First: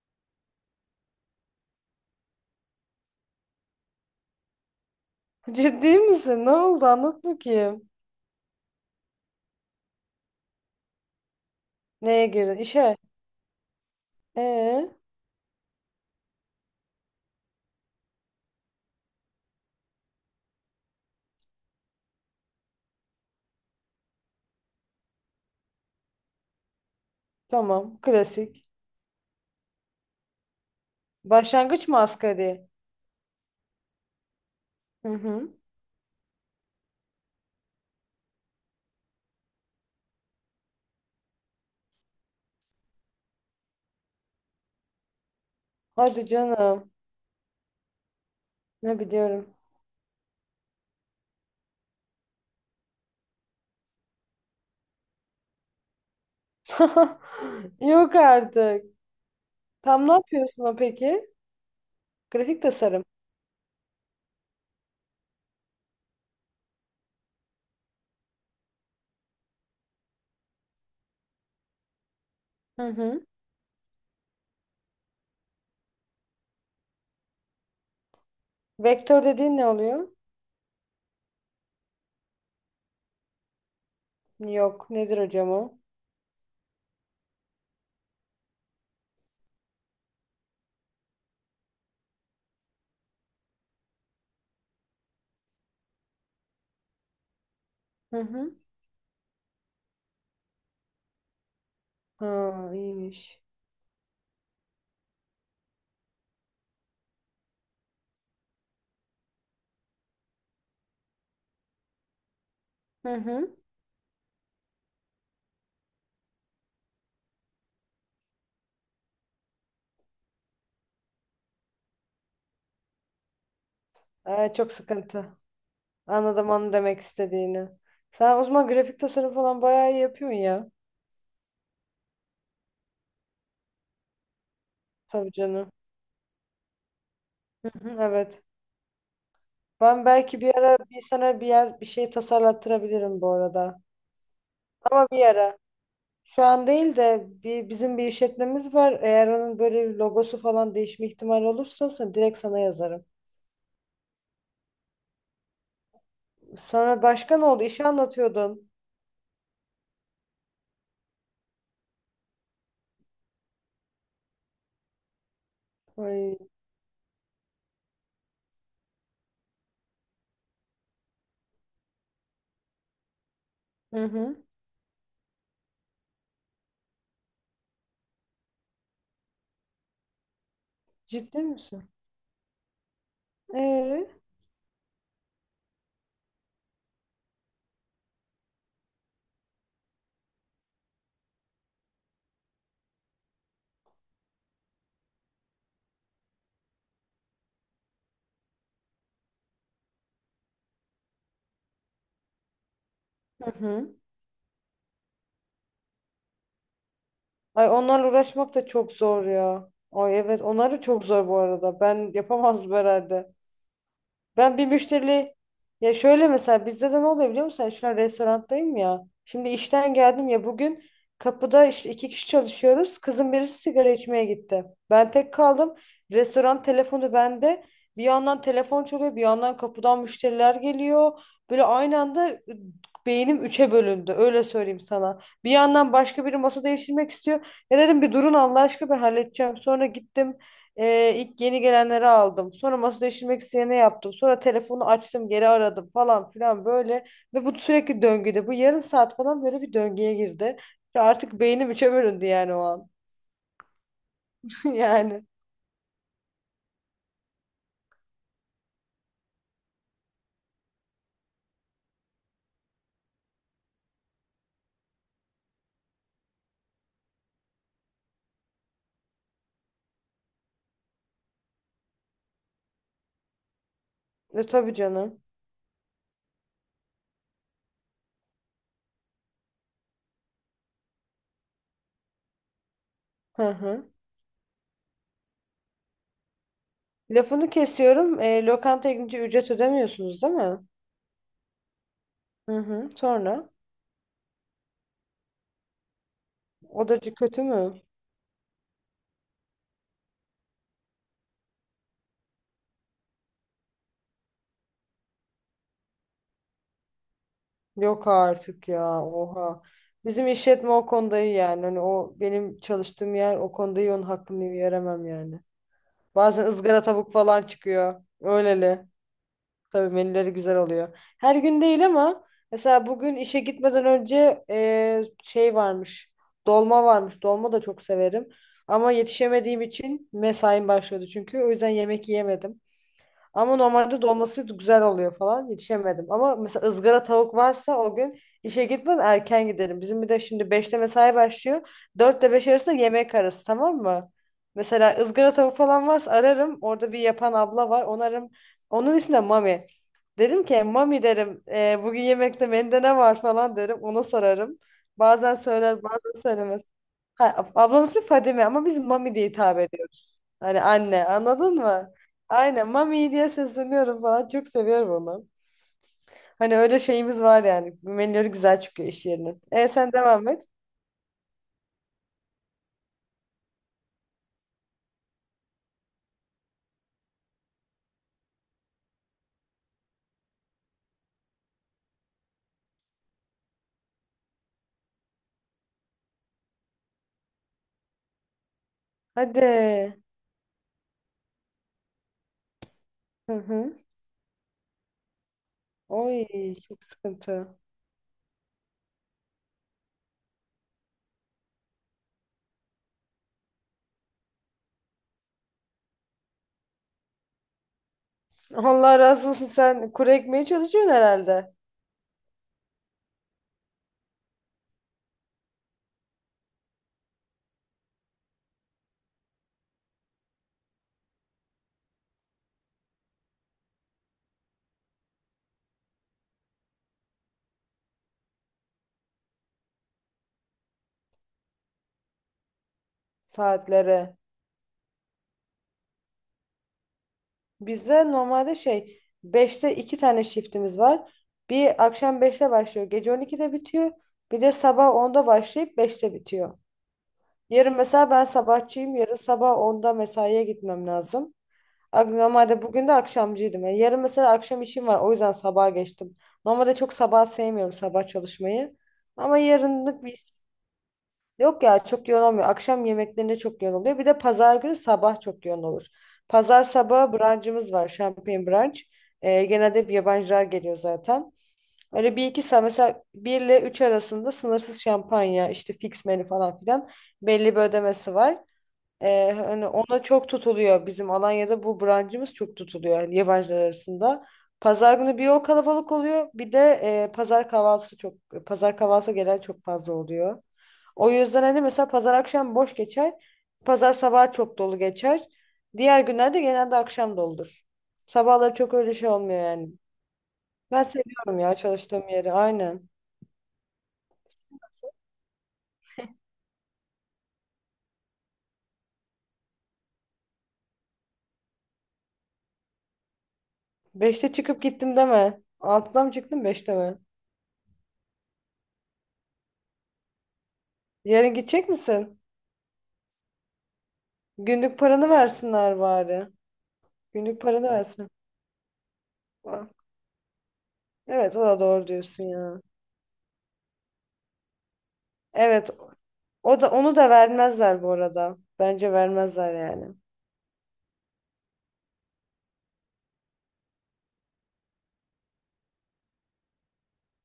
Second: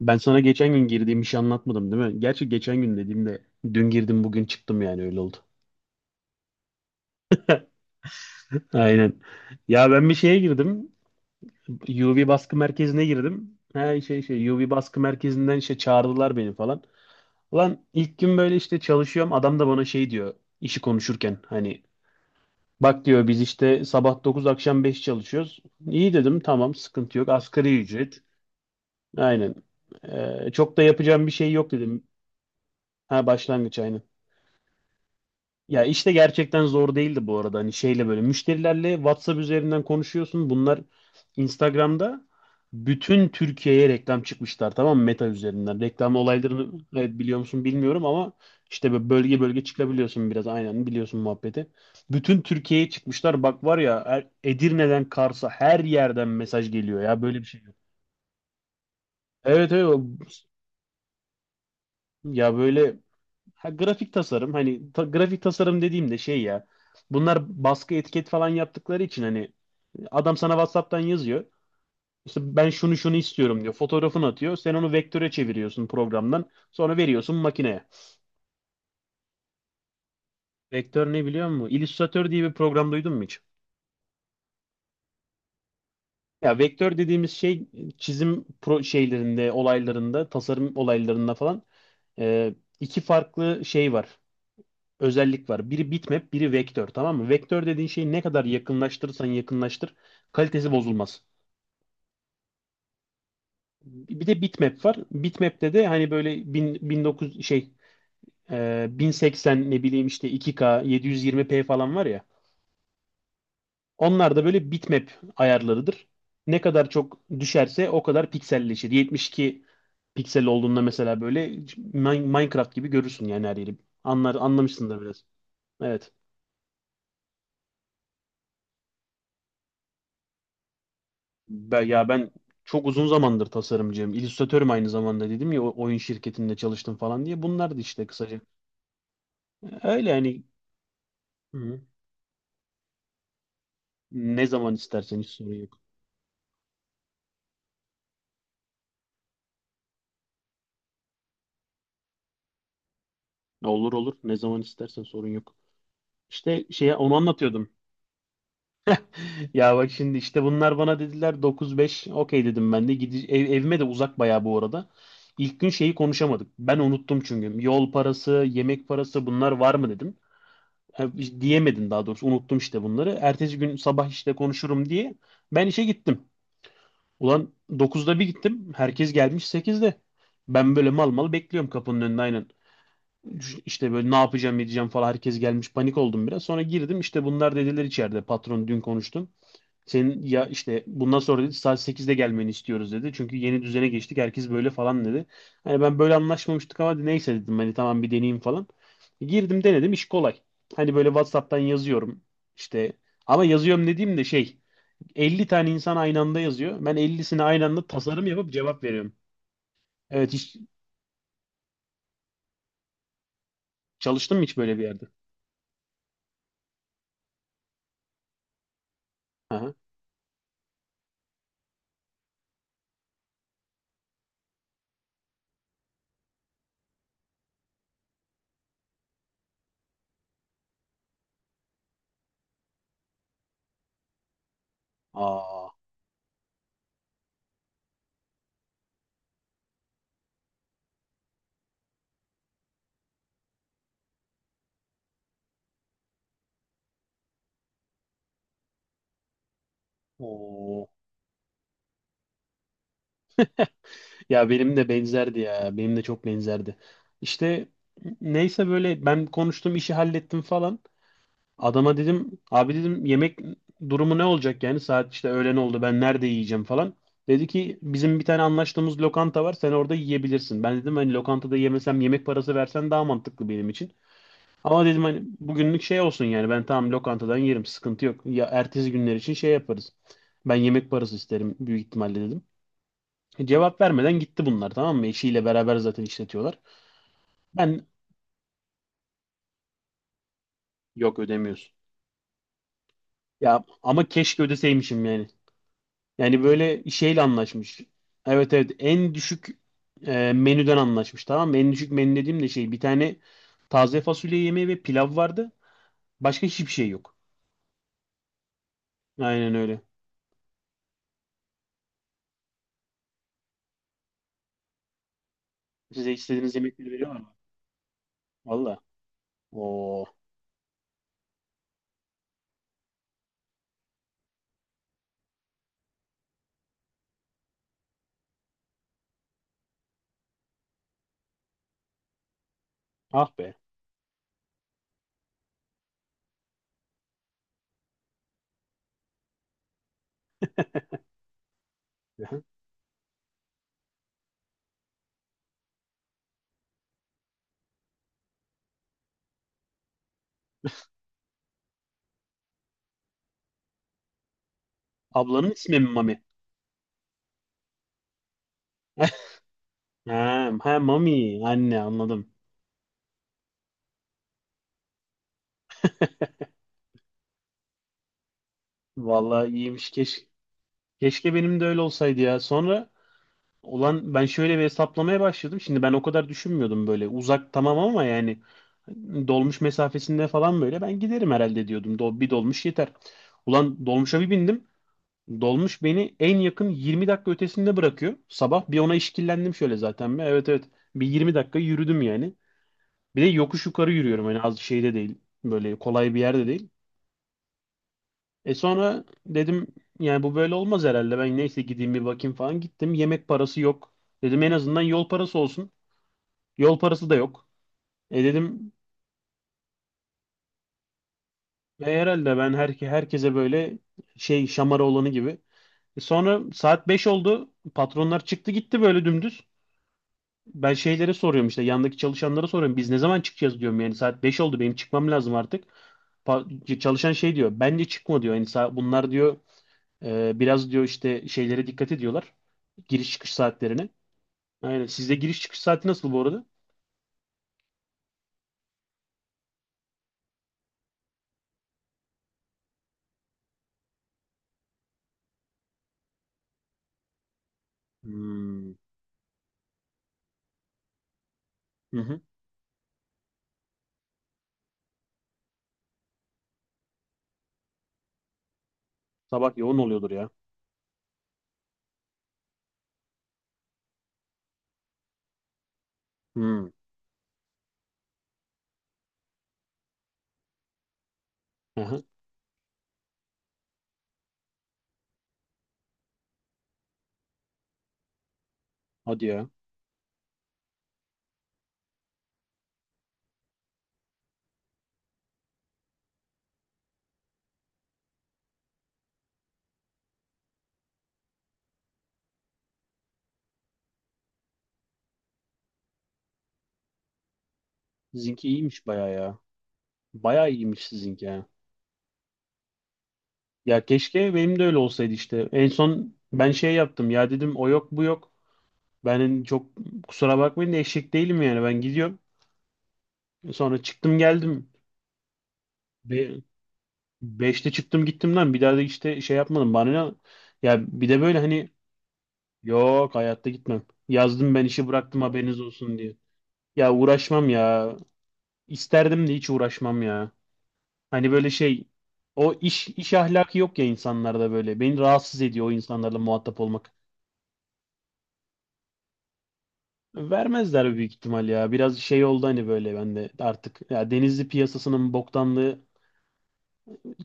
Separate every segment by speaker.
Speaker 1: Ben sana geçen gün girdiğim işi anlatmadım, değil mi? Gerçi geçen gün dediğimde dün girdim, bugün çıktım, yani öyle oldu.
Speaker 2: Ciddi misin? Ne oldu? Anlat bakayım.
Speaker 1: Aynen. Ya ben bir şeye girdim.
Speaker 2: Neye
Speaker 1: UV
Speaker 2: girdin?
Speaker 1: baskı
Speaker 2: İşe.
Speaker 1: merkezine girdim. Her şey UV
Speaker 2: Ee,
Speaker 1: baskı merkezinden işte çağırdılar beni falan. Ulan ilk gün böyle işte çalışıyorum. Adam da bana şey diyor işi konuşurken, hani bak diyor biz işte sabah 9 akşam 5 çalışıyoruz. İyi dedim, tamam sıkıntı yok, asgari
Speaker 2: tamam.
Speaker 1: ücret.
Speaker 2: Klasik.
Speaker 1: Aynen. Çok da yapacağım bir şey yok
Speaker 2: Başlangıç mı
Speaker 1: dedim.
Speaker 2: asgari?
Speaker 1: Ha, başlangıç aynen.
Speaker 2: Hı hı.
Speaker 1: Ya işte gerçekten zor değildi bu arada. Hani şeyle böyle müşterilerle WhatsApp üzerinden konuşuyorsun. Bunlar Instagram'da bütün Türkiye'ye reklam çıkmışlar, tamam mı? Meta üzerinden. Reklam
Speaker 2: Hadi
Speaker 1: olaylarını,
Speaker 2: canım.
Speaker 1: evet, biliyor musun bilmiyorum ama işte
Speaker 2: Ne
Speaker 1: böyle bölge
Speaker 2: biliyorum.
Speaker 1: bölge çıkabiliyorsun biraz, aynen, biliyorsun muhabbeti. Bütün Türkiye'ye çıkmışlar. Bak var ya, Edirne'den Kars'a her yerden mesaj geliyor, ya böyle bir şey yok.
Speaker 2: Yok artık.
Speaker 1: Evet
Speaker 2: Tam ne
Speaker 1: evet,
Speaker 2: yapıyorsun o peki?
Speaker 1: ya
Speaker 2: Grafik
Speaker 1: böyle.
Speaker 2: tasarım.
Speaker 1: Ha, grafik tasarım hani grafik tasarım dediğimde şey, ya bunlar baskı etiket falan yaptıkları için hani adam sana WhatsApp'tan yazıyor. İşte ben
Speaker 2: Hı
Speaker 1: şunu şunu
Speaker 2: hı.
Speaker 1: istiyorum diyor. Fotoğrafını atıyor. Sen onu vektöre çeviriyorsun programdan. Sonra veriyorsun makineye.
Speaker 2: Vektör dediğin ne oluyor?
Speaker 1: Vektör ne, biliyor musun? Illustrator diye bir program duydun mu hiç?
Speaker 2: Yok. Nedir hocam o?
Speaker 1: Ya vektör dediğimiz şey çizim pro şeylerinde, olaylarında, tasarım olaylarında falan, e, iki farklı şey var. Özellik var. Biri bitmap, biri vektör, tamam mı? Vektör dediğin şeyi
Speaker 2: Hı
Speaker 1: ne kadar
Speaker 2: hı.
Speaker 1: yakınlaştırırsan yakınlaştır kalitesi bozulmaz.
Speaker 2: Ha, iyiymiş.
Speaker 1: Bir de bitmap var. Bitmap'te de hani böyle 1000, 1900 şey, 1080, ne bileyim işte 2K 720p falan var ya.
Speaker 2: Hı hı.
Speaker 1: Onlar da böyle bitmap ayarlarıdır. Ne kadar çok düşerse o kadar pikselleşir. 72 piksel olduğunda mesela böyle Minecraft gibi görürsün yani her yeri. Anlar,
Speaker 2: Aa, çok
Speaker 1: anlamışsın da biraz.
Speaker 2: sıkıntı.
Speaker 1: Evet.
Speaker 2: Anladım onu demek istediğini. Sen o zaman grafik tasarım falan bayağı iyi yapıyorsun ya.
Speaker 1: Ben çok uzun zamandır tasarımcıyım. İllüstratörüm aynı zamanda,
Speaker 2: Tabii
Speaker 1: dedim ya
Speaker 2: canım.
Speaker 1: oyun şirketinde çalıştım falan diye.
Speaker 2: Hı
Speaker 1: Bunlar da
Speaker 2: hı,
Speaker 1: işte kısaca.
Speaker 2: evet. Ben
Speaker 1: Öyle
Speaker 2: belki
Speaker 1: hani,
Speaker 2: bir ara sana bir
Speaker 1: hı.
Speaker 2: yer bir şey tasarlattırabilirim bu arada.
Speaker 1: Ne zaman
Speaker 2: Ama
Speaker 1: istersen
Speaker 2: bir
Speaker 1: hiç sorun
Speaker 2: ara.
Speaker 1: yok.
Speaker 2: Şu an değil de bir, bizim bir işletmemiz var. Eğer onun böyle bir logosu falan değişme ihtimali olursa sen, direkt sana yazarım.
Speaker 1: Olur olur. Ne zaman istersen sorun yok. İşte şeye
Speaker 2: Sonra
Speaker 1: onu
Speaker 2: başka ne oldu?
Speaker 1: anlatıyordum.
Speaker 2: İşi anlatıyordun.
Speaker 1: Ya bak şimdi işte bunlar bana dediler 9-5, okey dedim ben de. Evime de uzak bayağı bu arada. İlk gün şeyi
Speaker 2: Ay.
Speaker 1: konuşamadık. Ben unuttum çünkü. Yol parası, yemek parası, bunlar var mı dedim. Ha, hiç diyemedim, daha doğrusu unuttum işte bunları. Ertesi gün
Speaker 2: Hı
Speaker 1: sabah işte
Speaker 2: hı.
Speaker 1: konuşurum diye ben işe gittim. Ulan 9'da bir gittim. Herkes gelmiş 8'de. Ben böyle mal mal
Speaker 2: Ciddi
Speaker 1: bekliyorum
Speaker 2: misin?
Speaker 1: kapının önünde, aynen. İşte
Speaker 2: Ee?
Speaker 1: böyle ne yapacağım edeceğim falan, herkes gelmiş panik oldum biraz. Sonra girdim, işte bunlar dediler içeride patron dün konuştum. Senin ya işte bundan sonra, dedi, saat 8'de gelmeni istiyoruz dedi. Çünkü yeni düzene geçtik, herkes böyle falan dedi. Hani ben böyle anlaşmamıştık ama neyse dedim hani tamam, bir deneyeyim falan. Girdim denedim, iş kolay. Hani böyle WhatsApp'tan yazıyorum işte, ama
Speaker 2: Hı
Speaker 1: yazıyorum
Speaker 2: hı.
Speaker 1: dediğim de şey, 50 tane insan aynı anda yazıyor. Ben 50'sine aynı
Speaker 2: Ay
Speaker 1: anda
Speaker 2: onlarla
Speaker 1: tasarım yapıp
Speaker 2: uğraşmak da
Speaker 1: cevap
Speaker 2: çok
Speaker 1: veriyorum.
Speaker 2: zor ya. Ay
Speaker 1: Evet,
Speaker 2: evet
Speaker 1: hiç
Speaker 2: onları çok zor bu arada. Ben yapamazdım herhalde.
Speaker 1: çalıştın mı hiç
Speaker 2: Ben bir
Speaker 1: böyle bir yerde?
Speaker 2: müşteri ya şöyle mesela bizde de ne oluyor biliyor musun? Yani şu an restoranttayım ya. Şimdi
Speaker 1: Aha.
Speaker 2: işten geldim ya bugün kapıda işte 2 kişi çalışıyoruz. Kızın birisi sigara içmeye gitti. Ben tek kaldım. Restoran telefonu bende. Bir yandan telefon çalıyor, bir yandan kapıdan müşteriler geliyor. Böyle aynı anda beynim üçe bölündü. Öyle söyleyeyim sana. Bir
Speaker 1: Aa.
Speaker 2: yandan başka biri masa değiştirmek istiyor. Ya dedim bir durun Allah aşkına ben halledeceğim. Sonra gittim. İlk yeni gelenleri aldım. Sonra masada işlemek isteyene yaptım. Sonra telefonu açtım, geri aradım falan filan böyle. Ve bu sürekli döngüde. Bu yarım saat falan böyle bir döngüye girdi.
Speaker 1: Oo.
Speaker 2: Ve artık beynim üçe bölündü yani o an.
Speaker 1: Ya benim de
Speaker 2: Yani.
Speaker 1: benzerdi ya. Benim de çok benzerdi. İşte neyse böyle ben konuştum, işi hallettim falan. Adama dedim abi, dedim yemek durumu ne olacak yani, saat işte öğlen oldu, ben nerede yiyeceğim falan. Dedi ki bizim bir tane anlaştığımız lokanta var, sen orada yiyebilirsin. Ben dedim hani lokantada yemesem yemek parası versen daha mantıklı benim için.
Speaker 2: E, tabii
Speaker 1: Ama dedim
Speaker 2: canım.
Speaker 1: hani bugünlük şey olsun yani, ben tamam lokantadan yerim, sıkıntı yok. Ya ertesi günler için şey yaparız. Ben yemek parası isterim büyük ihtimalle dedim.
Speaker 2: Hı
Speaker 1: Cevap
Speaker 2: hı.
Speaker 1: vermeden gitti bunlar, tamam mı? Eşiyle beraber zaten işletiyorlar.
Speaker 2: Lafını
Speaker 1: Ben,
Speaker 2: kesiyorum. E, lokantaya gidince ücret ödemiyorsunuz değil mi?
Speaker 1: yok ödemiyorsun.
Speaker 2: Hı hı. Sonra?
Speaker 1: Ya ama keşke ödeseymişim yani. Yani böyle
Speaker 2: Odacı
Speaker 1: şeyle
Speaker 2: kötü
Speaker 1: anlaşmış.
Speaker 2: mü?
Speaker 1: Evet evet, en düşük, menüden anlaşmış, tamam mı? En düşük menü dediğim de şey, bir tane taze fasulye yemeği ve pilav vardı. Başka hiçbir şey yok.
Speaker 2: Yok artık ya.
Speaker 1: Aynen
Speaker 2: Oha.
Speaker 1: öyle.
Speaker 2: Bizim işletme o konuda iyi yani. Hani o benim çalıştığım yer o konuda iyi onun hakkını veremem yani.
Speaker 1: Size
Speaker 2: Bazen
Speaker 1: istediğiniz
Speaker 2: ızgara
Speaker 1: yemekleri
Speaker 2: tavuk
Speaker 1: veriyorlar mı?
Speaker 2: falan çıkıyor.
Speaker 1: Valla.
Speaker 2: Öyleli. Tabii
Speaker 1: Oo.
Speaker 2: menüleri güzel oluyor. Her gün değil ama mesela bugün işe gitmeden önce şey varmış. Dolma varmış. Dolma da çok severim. Ama yetişemediğim için mesaim başlıyordu çünkü. O yüzden yemek yiyemedim.
Speaker 1: Ah be.
Speaker 2: Ama normalde dolması güzel oluyor falan. Yetişemedim. Ama mesela ızgara tavuk varsa o gün işe gitmeden erken gidelim. Bizim bir de şimdi beşte mesai başlıyor. 4 ile
Speaker 1: Aha.
Speaker 2: 5 arasında yemek arası tamam mı? Mesela ızgara tavuk falan varsa ararım. Orada bir yapan abla var. Onu ararım. Onun ismi de Mami. Derim ki Mami derim, bugün yemekte menüde ne var" falan derim. Ona sorarım. Bazen
Speaker 1: Ablanın ismi
Speaker 2: söyler
Speaker 1: mi
Speaker 2: bazen
Speaker 1: Mami?
Speaker 2: söylemez. Ha, ablanın ismi Fadime ama biz Mami diye hitap ediyoruz.
Speaker 1: Ha,
Speaker 2: Hani
Speaker 1: ha
Speaker 2: anne
Speaker 1: Mami.
Speaker 2: anladın
Speaker 1: Anne,
Speaker 2: mı?
Speaker 1: anladım.
Speaker 2: Aynen Mami diye sesleniyorum falan. Çok seviyorum onu. Hani öyle şeyimiz var yani. Menüleri güzel çıkıyor iş yerinin.
Speaker 1: Vallahi
Speaker 2: E
Speaker 1: iyiymiş.
Speaker 2: sen devam et.
Speaker 1: Keşke benim de öyle olsaydı ya. Sonra olan ben şöyle bir hesaplamaya başladım. Şimdi ben o kadar düşünmüyordum böyle. Uzak tamam ama yani dolmuş mesafesinde falan böyle ben giderim herhalde diyordum. Bir dolmuş yeter. Ulan dolmuşa bir bindim. Dolmuş beni en yakın 20 dakika ötesinde bırakıyor. Sabah bir ona işkillendim şöyle
Speaker 2: Hadi.
Speaker 1: zaten. Bir. Evet evet. Bir 20 dakika yürüdüm yani. Bir de
Speaker 2: Hı
Speaker 1: yokuş
Speaker 2: hı.
Speaker 1: yukarı yürüyorum. Hani az şeyde değil. Böyle kolay bir
Speaker 2: Oy
Speaker 1: yerde değil.
Speaker 2: çok sıkıntı.
Speaker 1: Sonra dedim yani bu böyle olmaz herhalde. Ben neyse gideyim bir bakayım falan, gittim. Yemek parası yok. Dedim en azından yol parası olsun. Yol parası da yok. Dedim
Speaker 2: Allah razı olsun sen kuru ekmeye çalışıyorsun herhalde
Speaker 1: herhalde ben herkese böyle şey, şamara olanı gibi. Sonra saat 5 oldu. Patronlar çıktı gitti böyle dümdüz. Ben şeylere soruyorum işte, yandaki çalışanlara soruyorum. Biz ne zaman çıkacağız diyorum, yani saat 5 oldu, benim çıkmam lazım artık. Çalışan şey diyor. Bence çıkma diyor. Yani bunlar diyor. Biraz diyor işte şeylere dikkat ediyorlar. Giriş çıkış saatlerine.
Speaker 2: saatlere.
Speaker 1: Aynen. Sizde giriş çıkış saati nasıl bu arada?
Speaker 2: Bizde normalde şey beşte 2 tane shiftimiz var. Bir akşam beşte başlıyor. Gece 12'de bitiyor. Bir de sabah onda başlayıp beşte bitiyor. Yarın mesela ben
Speaker 1: Hmm.
Speaker 2: sabahçıyım. Yarın sabah onda mesaiye gitmem lazım.
Speaker 1: Hı hı.
Speaker 2: Normalde bugün de akşamcıydım. Yani yarın mesela akşam işim var. O yüzden sabaha geçtim. Normalde çok sabah sevmiyorum sabah çalışmayı. Ama
Speaker 1: Sabah yoğun
Speaker 2: yarınlık
Speaker 1: oluyordur
Speaker 2: bir
Speaker 1: ya.
Speaker 2: yok ya çok yoğun olmuyor. Akşam yemeklerinde çok yoğun oluyor. Bir de pazar günü sabah çok yoğun olur. Pazar
Speaker 1: Hmm.
Speaker 2: sabahı brunch'ımız var. Champagne brunch. Genelde hep yabancılar geliyor zaten.
Speaker 1: Hı.
Speaker 2: Öyle bir iki saat mesela bir ile üç arasında sınırsız şampanya işte fix menü falan filan belli bir ödemesi var.
Speaker 1: Hadi ya.
Speaker 2: Hani ona çok tutuluyor. Bizim Alanya'da bu brancımız çok tutuluyor yani yabancılar arasında. Pazar günü bir o kalabalık oluyor. Bir de pazar kahvaltısı çok pazar kahvaltısı gelen çok fazla oluyor. O yüzden hani mesela pazar akşam boş geçer. Pazar sabah çok dolu geçer. Diğer günlerde genelde akşam doludur.
Speaker 1: Sizinki
Speaker 2: Sabahları çok
Speaker 1: iyiymiş
Speaker 2: öyle şey
Speaker 1: bayağı ya.
Speaker 2: olmuyor yani.
Speaker 1: Bayağı
Speaker 2: Ben
Speaker 1: iyiymiş sizinki
Speaker 2: seviyorum
Speaker 1: ya.
Speaker 2: ya çalıştığım yeri. Aynen.
Speaker 1: Ya keşke benim de öyle olsaydı işte. En son ben şey yaptım ya, dedim o yok bu yok. Ben çok, kusura bakmayın da eşek değilim yani, ben gidiyorum. Sonra çıktım
Speaker 2: Beşte çıkıp
Speaker 1: geldim.
Speaker 2: gittim deme. Altıda mı
Speaker 1: Be
Speaker 2: çıktın beşte mi?
Speaker 1: beşte çıktım gittim lan, bir daha da işte şey yapmadım. Bana ne? Ya bir de
Speaker 2: Yarın
Speaker 1: böyle hani.
Speaker 2: gidecek misin?
Speaker 1: Yok, hayatta gitmem. Yazdım ben,
Speaker 2: Günlük
Speaker 1: işi
Speaker 2: paranı
Speaker 1: bıraktım haberiniz
Speaker 2: versinler
Speaker 1: olsun diye.
Speaker 2: bari.
Speaker 1: Ya
Speaker 2: Günlük
Speaker 1: uğraşmam
Speaker 2: paranı
Speaker 1: ya.
Speaker 2: versin.
Speaker 1: İsterdim de hiç
Speaker 2: Aa,
Speaker 1: uğraşmam ya. Hani
Speaker 2: evet o
Speaker 1: böyle
Speaker 2: da doğru
Speaker 1: şey,
Speaker 2: diyorsun
Speaker 1: o
Speaker 2: ya.
Speaker 1: iş ahlakı yok ya insanlarda böyle. Beni rahatsız ediyor
Speaker 2: Evet
Speaker 1: o insanlarla muhatap
Speaker 2: o da
Speaker 1: olmak.
Speaker 2: onu da vermezler bu arada. Bence vermezler yani.
Speaker 1: Vermezler büyük ihtimal ya. Biraz şey oldu hani böyle ben de artık. Ya Denizli piyasasının boktanlığı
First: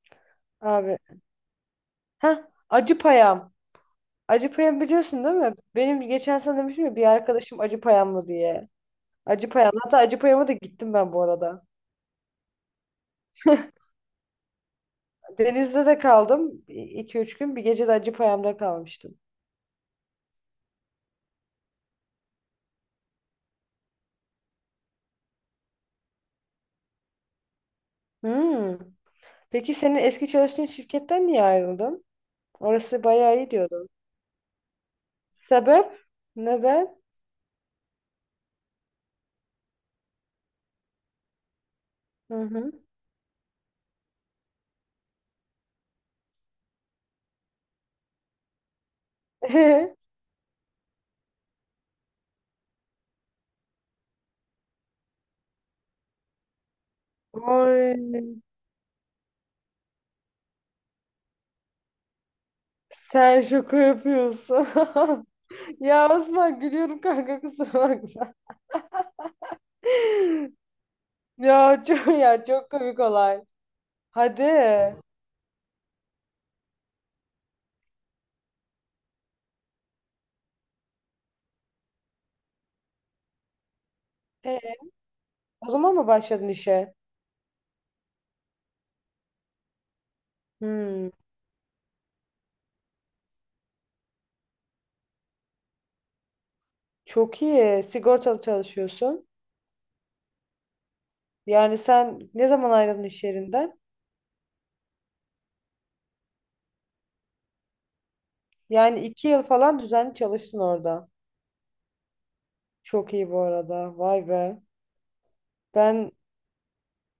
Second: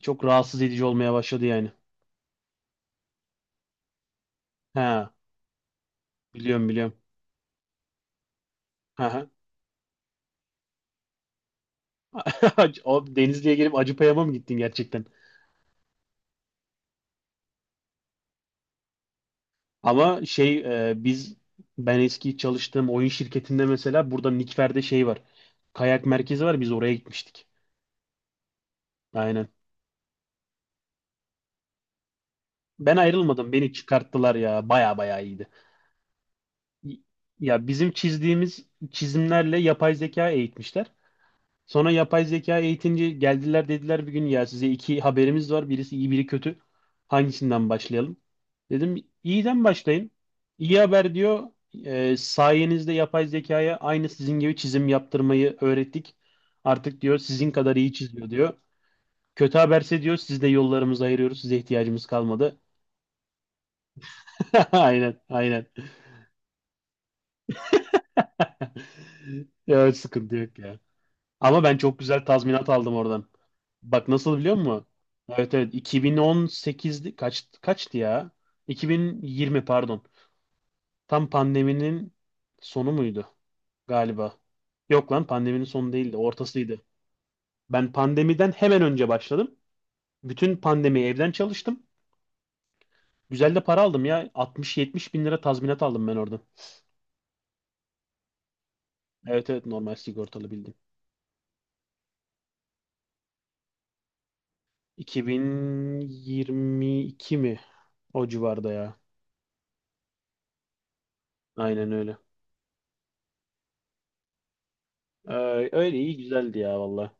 Speaker 1: çok rahatsız edici
Speaker 2: Abi.
Speaker 1: olmaya başladı yani.
Speaker 2: Ha acı payam. Acı payam
Speaker 1: Ha,
Speaker 2: biliyorsun değil mi? Benim geçen sene
Speaker 1: biliyorum
Speaker 2: demiştim
Speaker 1: biliyorum.
Speaker 2: ya bir arkadaşım acı payam mı diye.
Speaker 1: Ha
Speaker 2: Acı payam. Hatta acı payama da gittim ben bu arada.
Speaker 1: ha. O Denizli'ye gelip Acıpayam'a mı gittin gerçekten?
Speaker 2: Denizli'de de kaldım. İki üç gün bir gece de acı payamda kalmıştım.
Speaker 1: Ama şey, e, biz ben eski çalıştığım oyun şirketinde mesela burada Nikfer'de şey var. Kayak merkezi var, biz oraya gitmiştik.
Speaker 2: Hmm.
Speaker 1: Aynen.
Speaker 2: Peki senin eski çalıştığın şirketten niye ayrıldın?
Speaker 1: Ben
Speaker 2: Orası bayağı iyi
Speaker 1: ayrılmadım, beni
Speaker 2: diyordun.
Speaker 1: çıkarttılar, ya baya baya iyiydi.
Speaker 2: Sebep?
Speaker 1: Y-
Speaker 2: Neden?
Speaker 1: Ya bizim çizdiğimiz çizimlerle yapay zeka eğitmişler. Sonra yapay
Speaker 2: Hı
Speaker 1: zeka
Speaker 2: hı.
Speaker 1: eğitince geldiler dediler bir gün, ya size iki haberimiz var. Birisi iyi, biri kötü. Hangisinden başlayalım? Dedim iyiden başlayın. İyi haber diyor, sayenizde yapay zekaya aynı sizin gibi çizim yaptırmayı öğrettik. Artık diyor sizin kadar iyi çiziyor
Speaker 2: Ay,
Speaker 1: diyor. Kötü haberse diyor siz de yollarımızı ayırıyoruz. Size ihtiyacımız kalmadı.
Speaker 2: sen şaka yapıyorsun.
Speaker 1: Aynen aynen.
Speaker 2: Ya Osman gülüyorum kanka kusura bakma.
Speaker 1: Ya sıkıntı yok ya. Ama ben
Speaker 2: Ya
Speaker 1: çok
Speaker 2: çok
Speaker 1: güzel
Speaker 2: ya
Speaker 1: tazminat
Speaker 2: çok
Speaker 1: aldım
Speaker 2: komik
Speaker 1: oradan.
Speaker 2: olay.
Speaker 1: Bak nasıl,
Speaker 2: Hadi.
Speaker 1: biliyor musun? Evet evet, 2018'di, kaç kaçtı ya? 2020, pardon. Tam pandeminin sonu muydu galiba?
Speaker 2: E,
Speaker 1: Yok lan, pandeminin
Speaker 2: o
Speaker 1: sonu
Speaker 2: zaman mı
Speaker 1: değildi,
Speaker 2: başladın
Speaker 1: ortasıydı.
Speaker 2: işe?
Speaker 1: Ben pandemiden hemen önce başladım. Bütün pandemi
Speaker 2: Hmm,
Speaker 1: evden çalıştım. Güzel de para aldım ya. 60-70 bin lira tazminat aldım ben oradan.
Speaker 2: çok iyi. Sigortalı çalışıyorsun.
Speaker 1: Evet evet, normal sigortalı bildim.
Speaker 2: Yani sen ne zaman ayrıldın iş yerinden?
Speaker 1: 2022 mi? O civarda ya.
Speaker 2: Yani 2 yıl falan düzenli çalıştın orada.
Speaker 1: Aynen öyle.
Speaker 2: Çok iyi bu arada. Vay be.
Speaker 1: Öyle
Speaker 2: Ben
Speaker 1: iyi güzeldi ya valla.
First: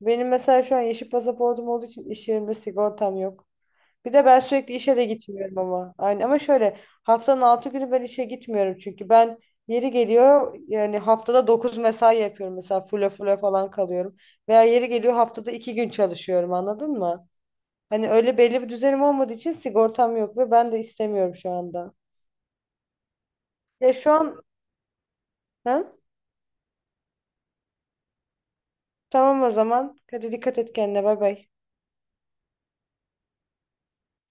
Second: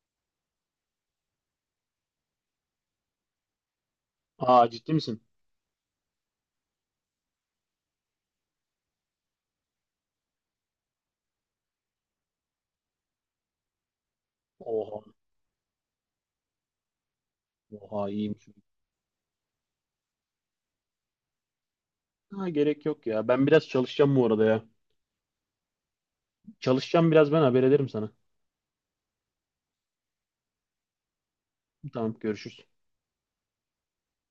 Speaker 2: Benim mesela şu an yeşil pasaportum olduğu için iş yerimde sigortam yok. Bir de ben
Speaker 1: Aa,
Speaker 2: sürekli
Speaker 1: ciddi
Speaker 2: işe de
Speaker 1: misin?
Speaker 2: gitmiyorum ama. Aynı ama şöyle haftanın 6 günü ben işe gitmiyorum çünkü yeri geliyor yani haftada 9 mesai yapıyorum mesela full full falan kalıyorum. Veya yeri
Speaker 1: Oha,
Speaker 2: geliyor haftada 2 gün çalışıyorum anladın mı?
Speaker 1: oha
Speaker 2: Hani öyle
Speaker 1: iyiymiş.
Speaker 2: belli bir düzenim olmadığı için sigortam yok ve ben de istemiyorum şu anda.
Speaker 1: Ha, gerek yok ya. Ben biraz
Speaker 2: Ya şu
Speaker 1: çalışacağım bu
Speaker 2: an
Speaker 1: arada ya.
Speaker 2: ha?
Speaker 1: Çalışacağım biraz, ben haber ederim sana.
Speaker 2: Tamam o zaman. Hadi dikkat et kendine bay bay.
Speaker 1: Tamam, görüşürüz.